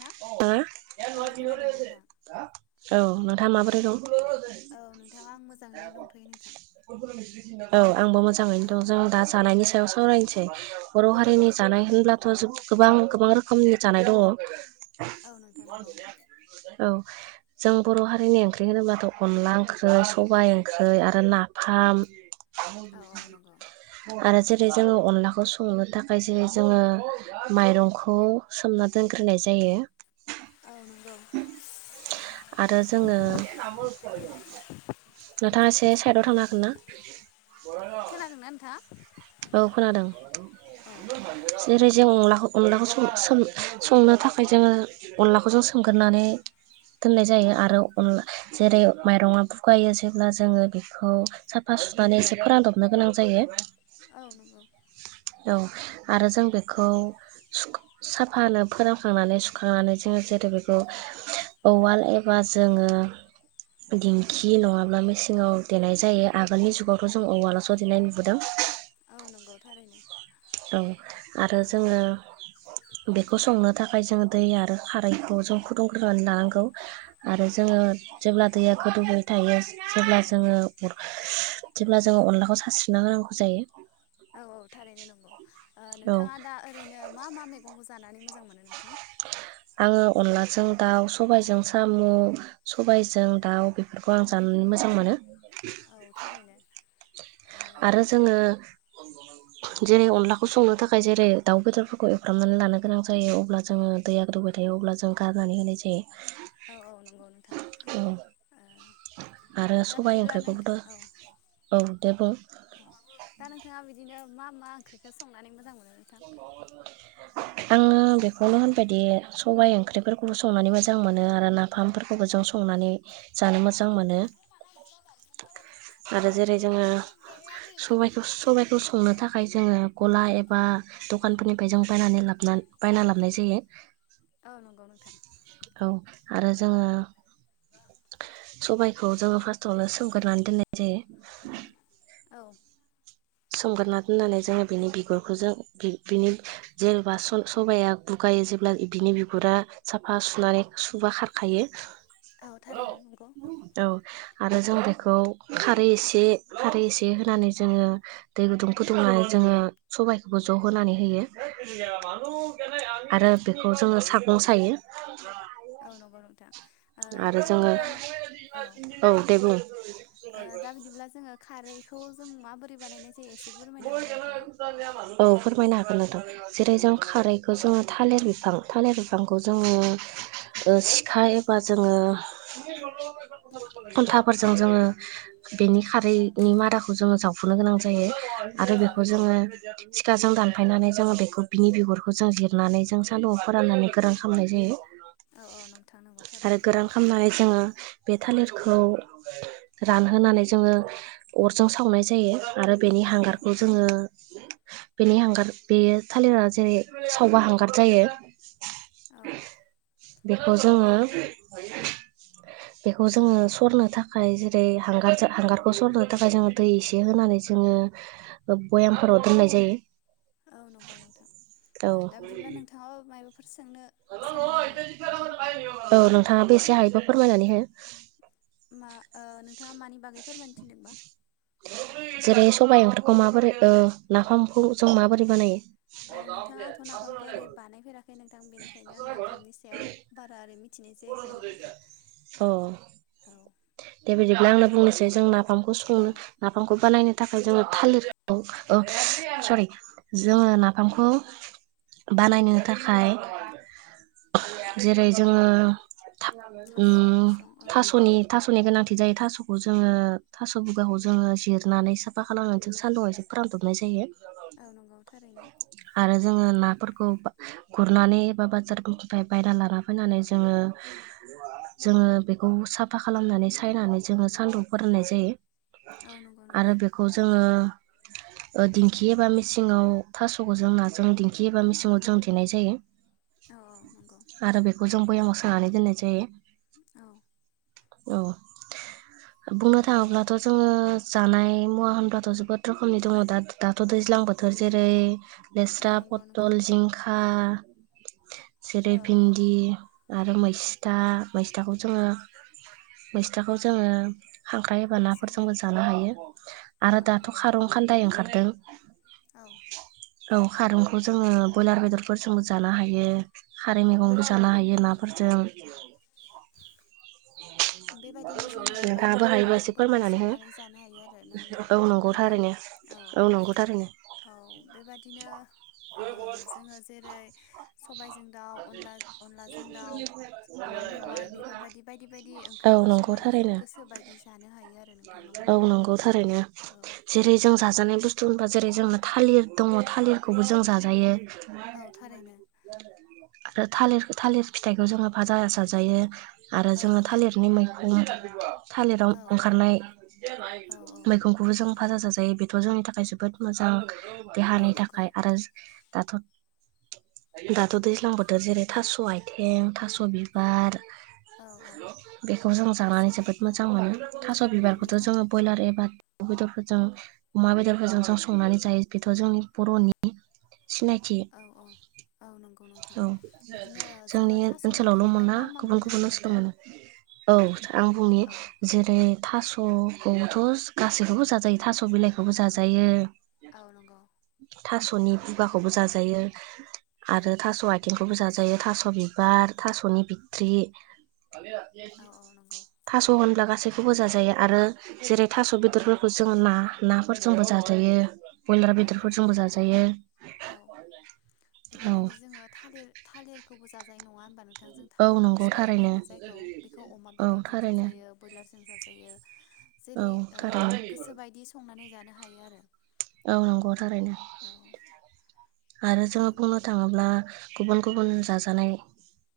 ना औ खोनादों नोंथां औ नोंथां औ माबोरै दं औ नोंथां आं मोजाङैनो दंथ'यो नोंथां औ आंबो मोजाङैनो औ दं जों दा जानायनि सायाव सावरायनोसै [inaudible] बर' औ हारिनि नोंथां जानाय होनब्लाथ' जों गोबां गोबां रोखोमनि जानाय दङ औ नोंथां नंगौ औ जों बर' हारिनि ओंख्रि होनोबाथ अनला ओंख्रि, सबाय ओंख्रि आरो नाफाम औ औ नंगौ आरो जों जोङो अनलाखौ संनो थाखाय जेरै जोङो माइरंखौ सोमना दोनग्रोनाय जायो [unintelligible] आरो जोङो नोंथाङा एसे साइदाव थांनो हागोन ना? [inaudible] खोनादोंना नोंथाङा? औ खोनादों औ जेरै जों अनलाखौ अनलाखौ सोम सोम संनो थाखाय जोङो अनलाखौ जों सोमगोरोनानै दोननाय जायो आरो अनला जेरै माइरङा बुगायो जेब्ला जोङो बेखौ साफा सुनानै एसे फोरानदबनो गोनां जायो। [unintelligible] औ आरो जों औ बेखौ सुख साफानो फोरानखांनानै सुख खांनानै जोङो जेरै बेखौ उवाल एबा जोङो दिंखि नङाब्ला मेचिंआव देनाय जायो आगोलनि जुगावथ जों उवालास देनाय नुबोदों। औ नंगौ थारैनो औ औ आरो जोङो बेखौ संनो थाखाय जोङो दै आरो खारैखौ जों फुदुंग्रोनानै लानांगौ आरो जोङो जेब्ला दैया गोदौबाय थायो जेब्ला जोङो जेब्ला जोङो अनलाखौ सारस्रिना होनांगौ जायो। औ औ थारैनो नं गोव ओ औ नोंथाङा दा ओरैनो मा मा मैगंखौ जानानै मोजां मोनो नोंथां? आङो अनलाजों दाउ सबायाइजों साम' सबायजों दाउ बेफोरखौ आं जानानै मोजां मोनो औ थारैनो ओ आरो जोङो जेरै अनलाखौ संनो थाखाय जेरै दाउ बेदरफोरखौ एवफ्रामनानै लानो गोनां जायो अब्ला जोङो दै आ गोदोवबाय थायो अब्ला जों गारनानै होनाय जायो औ औ नंगौ नोंथां औ ओ आरो दा सबाय बिदिब्ला नोंथां ओंख्रिखौबोथ' औ। औ दे बुं औ दा नोंथाङा बिदिनो मा मा ओंख्रिखौ संनानै मोजां मोनो? नोंथां [inaudible] आङो बेखौनो होनबायदि सबाइ ओंख्रिफोरखौबो संनानै मोजां मोनो आरो नाफामफोरखौबो ज संनानै जानो मोजां मोनो। औ आरो जेरै नंगौ जोङो सबाइखौ सबाइखौ संनो थाखाय जोङो गला एबा दखानफोरनिफ्राय जों बायनानै लाबोना बायना लाबनाय जायो औ नंगौ नोंथां औ आ ओ जोङो सबायखौ जोङो फार्स्टावनो सोमगोर नानै दोननाय जायो। औ सोमगोरना दोननानै जोङो बिनि बिगुरखौ जों बि-बिनि जेबा स-सबाया गुगायो जेब्ला बिनि बिगुरा साफा सुनानै सुबा खारखायो। औ थारैनो नंगौ औ आरो जों औ बेखौ दै एसे खारै एसे होनानै जोङो दै गुदुं फुदुंनानै जोङो सबाइखौबो ज' होनानै होयो आरो बेखौ जोङो सागं सायो। औ नंगौ नोथां। आरो जोङो औ दे बुं दा बिदिब्ला जोङो खारैखौ जों माबोरै बानायनायसै औ फोरमायनो हागोन नोथां जेरै औ जों खारैखौ जोङो। थालिर बिफां थालिर बिफांखौ जोङो ओ सिखा एबा जोङो औ खुन्थाफोरजों जोङो बेनि खारैनि मादाखौ जोङो जावखुनो गोनां जायो आरो औ बेखौ नंगौ जोङो सिखाजों दानफायनानै जोङो बेखौ बिनि बिगरखौ जों जिरनानै जों सान्दुंआव फोराननानै गोरान खालामनाय जायो औ औ नोंथां नंगौ आरो थारैनो गोरान खालामनानै जोङो बे थालिरखौ रानहोनानै जोङो अरजों सावनाय जायो आरो बेनि औ हांगारखौ जोङो बेनि हांगार बेयो थालिरा जेरै सावबा हांगार जायो। औ बेखौ जोङो बेखौ जोङो सरनो थाखाय जेरै हांगारजो हांगारखौ सरनो थाखाय जोङो दै एसे होनानै जोङो ओ भयामफोराव दोननाय जायो। औ नंगौ नोंथां औ ओ दा बिदिब्ला नोंथाङाबो माय फोर सोंनो सानदों नामा नोंथां? औ नोंथाङाबो एसे हायोबा फोरमायनानै हो। मा ओ नोंथाङा मानि बागै फोरमायनो थिनदोंबा? जेरै सबाइ ओंख्रिखौ माबोरै ओ नाफामखौ जों माबोरै बानायो? औ नोंथाङा आंथ नाफामखौ ओरै बानायफेराखै नो दां बेनिखायनो आं नाफामनि सायाव बारा ओरै मिथिनाय जायाखै आरो नोंथां अ औ। दे बिदिब्ला आंनो बुंनोसै जों नाफ फामखौ औ संनो नाफामखौ बानायनो थाखाय जोङो थालिरखौ ओ सरि जोङो नाफामखौ बानायनो थाखाय जेरै औ जोङो नंगौ था उम सास' बिसं औ थास'नि थास'नि गोनांथि जायो थास'खौ जोङो थास' बुगाखौ जोङो जिरनानै साफा खालांसै सान्दुंआव एसे फोरानदबनाय जायो। औ नंगौ थारैनो। खौ बा गुरनानै बा बाजार बायरा लाना फैनानै जोङो जोङो बेखौ साब फा खालामनानै सायनानै जोङो सान्दुं फोराननाय जायो। औ नंगौ आरो नोंथां बेखौ जोङो ओ दिंखि एबा मिसिङाव थास'खौ जों नाजों दिंखि एबा मिसिङाव जों देनाय जायो। औ औ नंगौ आरो बेखौ जों बयेमाव सानानै दोननाय जायो। [inaudible] औ बुंनो थाङोब्लाथ' जोङो जानाय मुवा होनब्लाथ' जोबोद रोखोमनि दङ दा-दाथ' दैज्लां बोथोर जेरै औ लेस्रा नंगौ नोंथां पटल जिंखा जेरै औ भिन्दि आरो मैस्था मैस्थाखौ जोङो मैसथाखौ जोङो खांख्राइ एबा जोङो नाफोरजोंबो जानो हायो औ आरो नंगौ दाथ' नोंथां खारं खान्दाय ओंखारदों। औ। औ खारुंखौ जोङो बयलार बेदरफोरजोंबो जानो हायो। खारै औ मैगंबो जानो नंगौ हायो नाफोरजों। [unintelligible] बेबायदिनो जोङो बायदि नोंथाङाबो बायदि हायोबा एसे मैगंफोर फोरमायनानै हो संनानै जानो हायो आरो नोंग औ नोंगौना नंगौ नोंथां थारैनो औ नंगौ थारैनो औ बेबादिनो ओ जोङो जेरै सबायजों दाउ अनला अनलाजों दाउ औवा मेवाइ बेफोरबादि बायदि बायदि ओं औ ओंख्रिफोर नंगौ संनानै जों थारैनो गोसो बायदि जानो हायो आरो नोंथां औ नंगौना नंगौ थारैनो औ जेरै जों जाजानाय बुस्थु होनबा जेरै जोंना थालिर दङ थालिरखौबो जों जाजायो। औ थारैनो [inaudible] आरो थालिर थालिर फिथाइखौ जोङो भाजा जाजायो आरो औ जोङो नंगौ थालिरनि मैखुम [unintelligible] थालिराव औ खारनाय औ औ मैगंखौबो जों फाजा जाजायो बेथ' जोंनि थाखाय जोबोद मोजां। औ देहानि नंगौ थाखाय आरो दाथ' दाथ' दैज्लां बोथोर जेरै थास' आथिं, थास' बिबार औ औ बेखौ जों थास' जानानै जोबोद औ मोजां मोनो थास' औ बिबारखौथ' नोंथां जोङो बयलार ए बाथ बेदरफोरजों अमा बेदरफोरजों जों संनानै जायो बेथ जोंनि बर'नि सिनायथि औ औ औ नंगौ नोंथां औ बिदिनो जोङो जोंनि थास' ओनसोलावल' बिफांनिफ्राय मोना मा मा गुबुन मोननो गुबुन हायो ओनसोल नोंथां मोनो औ आं बुंनि औ जेरै उम थास'खौबोथ' गासैखौबो जाजायो थास' बिलाइखौबो जाजायो औ नंगौ थास'नि खुगाखौबो जाजायो। औ आरो थास आइथिं खौबो जाजायो थास' बिबार, थास'नि बिथट्रि औ औ नंगौ थास' होनब्ला गासै खौबो जाजायो आरो जेरै थास' बेदरफोरखौ जोङो ना नाफोरजोंबो जाजायो। बयलार औ नंगौ बेदरफोरजोंबो नोंथां जाजायो औ औ बेबादिनो जोङो थालिर थालिर खौबो जाजायो नङा होनबा नों बिथांजों औ थालिर नंगौ फस्ला थारैनो होनो जायखौ बेखौ अमा औ बेदरजों थारैनो जाजायो बयलारजों जाजा औ जेरै ओ थारैनो गोसोबायदि संनानै जानो हायो आरो। औ नंगौ थारैनो औ आरो ओ जोङो बुंनो थाङोब्ला गुबुन गुबुन जाजानाय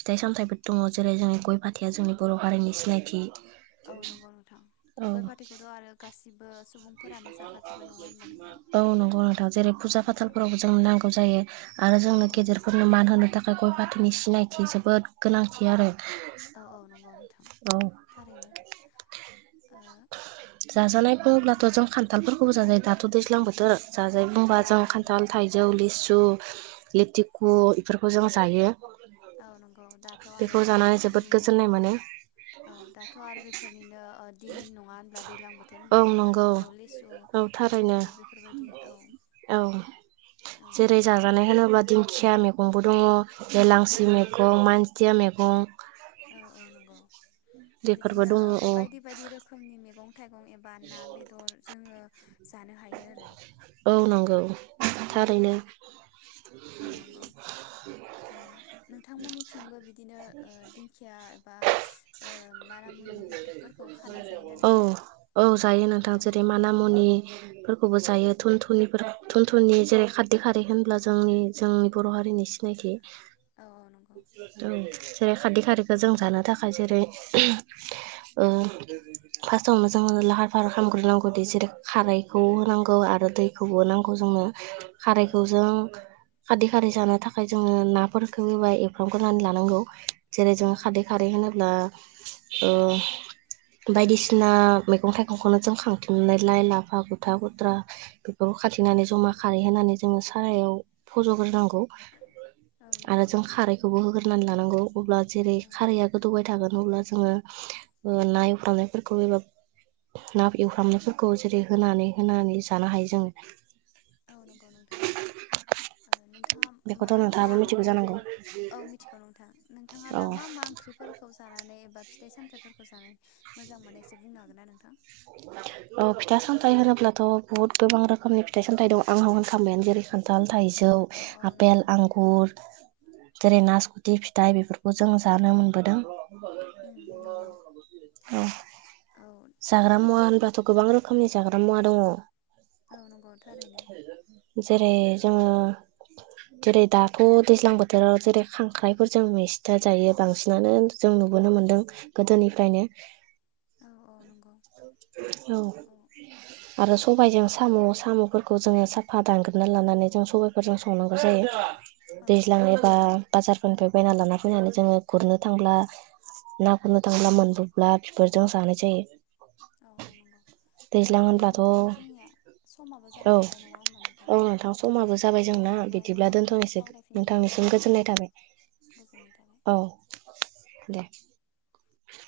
फिथाइ सामथायाइफोर दङ जेरै जोंनि गय फाथैया जोंनि बर' हारिनि सिनायथि औ नंगौ नोंथां औ गय फाथैखौथ' आरो गासिब नोंथां औ नंगौ नोंथां जेरै औ फुजा नोंथां फाथालफोरावबो जोंनो नांगौ जायो आरो औ जोंनो औ गेदेरफोरनो मान होनो थाख गय फाथैनि सिनायथि जोबोद गोनांथि आरो औ औ नंगौ नोंथां औ थारैनो ओ। जाजानाय बुङोब्लाथ' जों खान्थालफोरखौबो जाजायो दाथ' दैज्लां बोथोर जाजायो औ बुंबा औ जों नंगौ खान्थाल थाइजौ लिसु सु लिथिखु इफोरखौ जों जायो। औ नंगौ दाथ' आरो बेखौ जानानै जोबोद बेफोरनिनो गोजोननाय मोनो औ दाथ' आरो बेफोरनिनो ओ दिन नङा होनब्ला दैज्लां बोथोर औ होनबा खान्थाल नंगौ थाइजौ लिसु औ थारैनो लिथुखु बेफोरबायदि औ औ नंगौ। खिया मेगंबो दङ'। औ हेलांसि मेगं मानज खिया मेगं। औ औ नंगौ [inaudible] बिदिनो ओ बायदि बायदि रोखोमनि मेगं थाइगं एबा ना बेदर जोङो जानो हायो आरो। औ नंगौ औ थारैनो। औ नंगौ ओ नोंथांमोननिथिंबो बिदिनो ओ दिंखिया एबा ओ माना मुनि बिफोर फोरखौ खाना जायोना औ नोंथां? औ जायो औ औ। खौबो जायो। थुनथुनिफोर थुनथुनि जेरै खाददै खारै होनब्ला जोंनि जोंनि बर' हारिनि सिनायथि। औ नंगौ [unintelligible] जेरै खाददै खारैखो जों जानो थाखाय जेरै ओ फास्टआवनो जोङो लाहार फाहार खामग्रोनांगौदि जेरै खारैखौ होनांगौ आरो दैखौबो नांगौ जोंनो। औ खारैखौ जों नोंथां खारदै खारै जानो थाखाय जोङो नाफोरखौ एबा एवफ्रामग्रोनानै लानांगौ। जेरै औ जोंङो खारै खारै होनोब्ला ओ बायदिसिना मैगं थाइगंखौनो जों खांथननायलाय लाफा गुथा गुद्रा बेफोरखौ खाथिनानै जमा खारै होनोनानै जोङो सारायाव फजग्रोनांगौ। औ आरो नंगौ जों खारैखौबो होग्रोनानै लानांगौ। अब्ला जेरै औ खारैया गोदौबाय थागोन अब्ला जोङो ना एवफ्र्रामनायफोरखौ एबा ना एवफ्रामनायफोरखौ जेरै होनानै होनानै जानो हायो [unintelligible] औ नंगौ नोंथां ओ नोंथाङा मा बेखौथ' मा नोंथाङाबो मिथिगौ मैगंखौ जानांगौ औ मिथिगौ नोंथां नोंथाङा औ दा मा मा ओंख्रिफोरखौ जानानै एबा फिथाइ सामथाइफोरखौ जानो मोजां मोननाय एसे बुंनो हागोना नोंथां? औ फिथा सामथाइ होनोब्लाथ बहुत गोबां रोखोमनि अ अ फिथाइ सामथाय होनोब्लाथ बहुथ गोबां रोखोमनि फिथाइ सामथाय दं आंहा होनखबायानो जेरै खान्थाल थाइजौ औ औ आफपेल नंगौ आंगुर जेरै नासखुथि फिथाइ बेफोरखौ जों जानो मोनबोदों। औ। उम नंगौ औ जाग्रा दा मुवा होनब्लााथ' गोबां रोखोमनि जाग्रा मुवा दंङ। औ नंगौ थारैनो। जेरै जोङो जेरै दाथ' दैज्लां बोथोराव जेरै खांख्राइफोरजों मिस्था जायो बांसिनानो जों नुबोनो मोनदों गोदोनिफ्रायनो औ औ नंगौ औ आरो दा स'बायजों बिदिब्ला साम' साम'फोरखौ जोङो साफा दानग्रोनना लानानै जों सबबायफोरजों संनांगौ जायो। औ नंगौ दैज्लांनि एबा थारैनो बाजारफोरनिफ्राय बायना लाना फोनानै जोंङो गुरनो थांब्ला ना गुरनो थांब्ला मोनबोब्ला बिफोरजों जानाय जायो। औ औ नंगौ दा दैज्लां बिदिब्ला होनब्लाथ' नोंथां जोंनिया समाबो औ जाहोलांबाय नङा होनबा औ नोंथां समाबो जाबाय आसा जोंना खालामो बिदिब्ला इयुनाव गुवारै दोनथ'नोसै सावरायफिननो मोनगोन नोंथांनिसिम होननानै गोजोननाय गोजोननाय थाबाय थाबाय औ दे।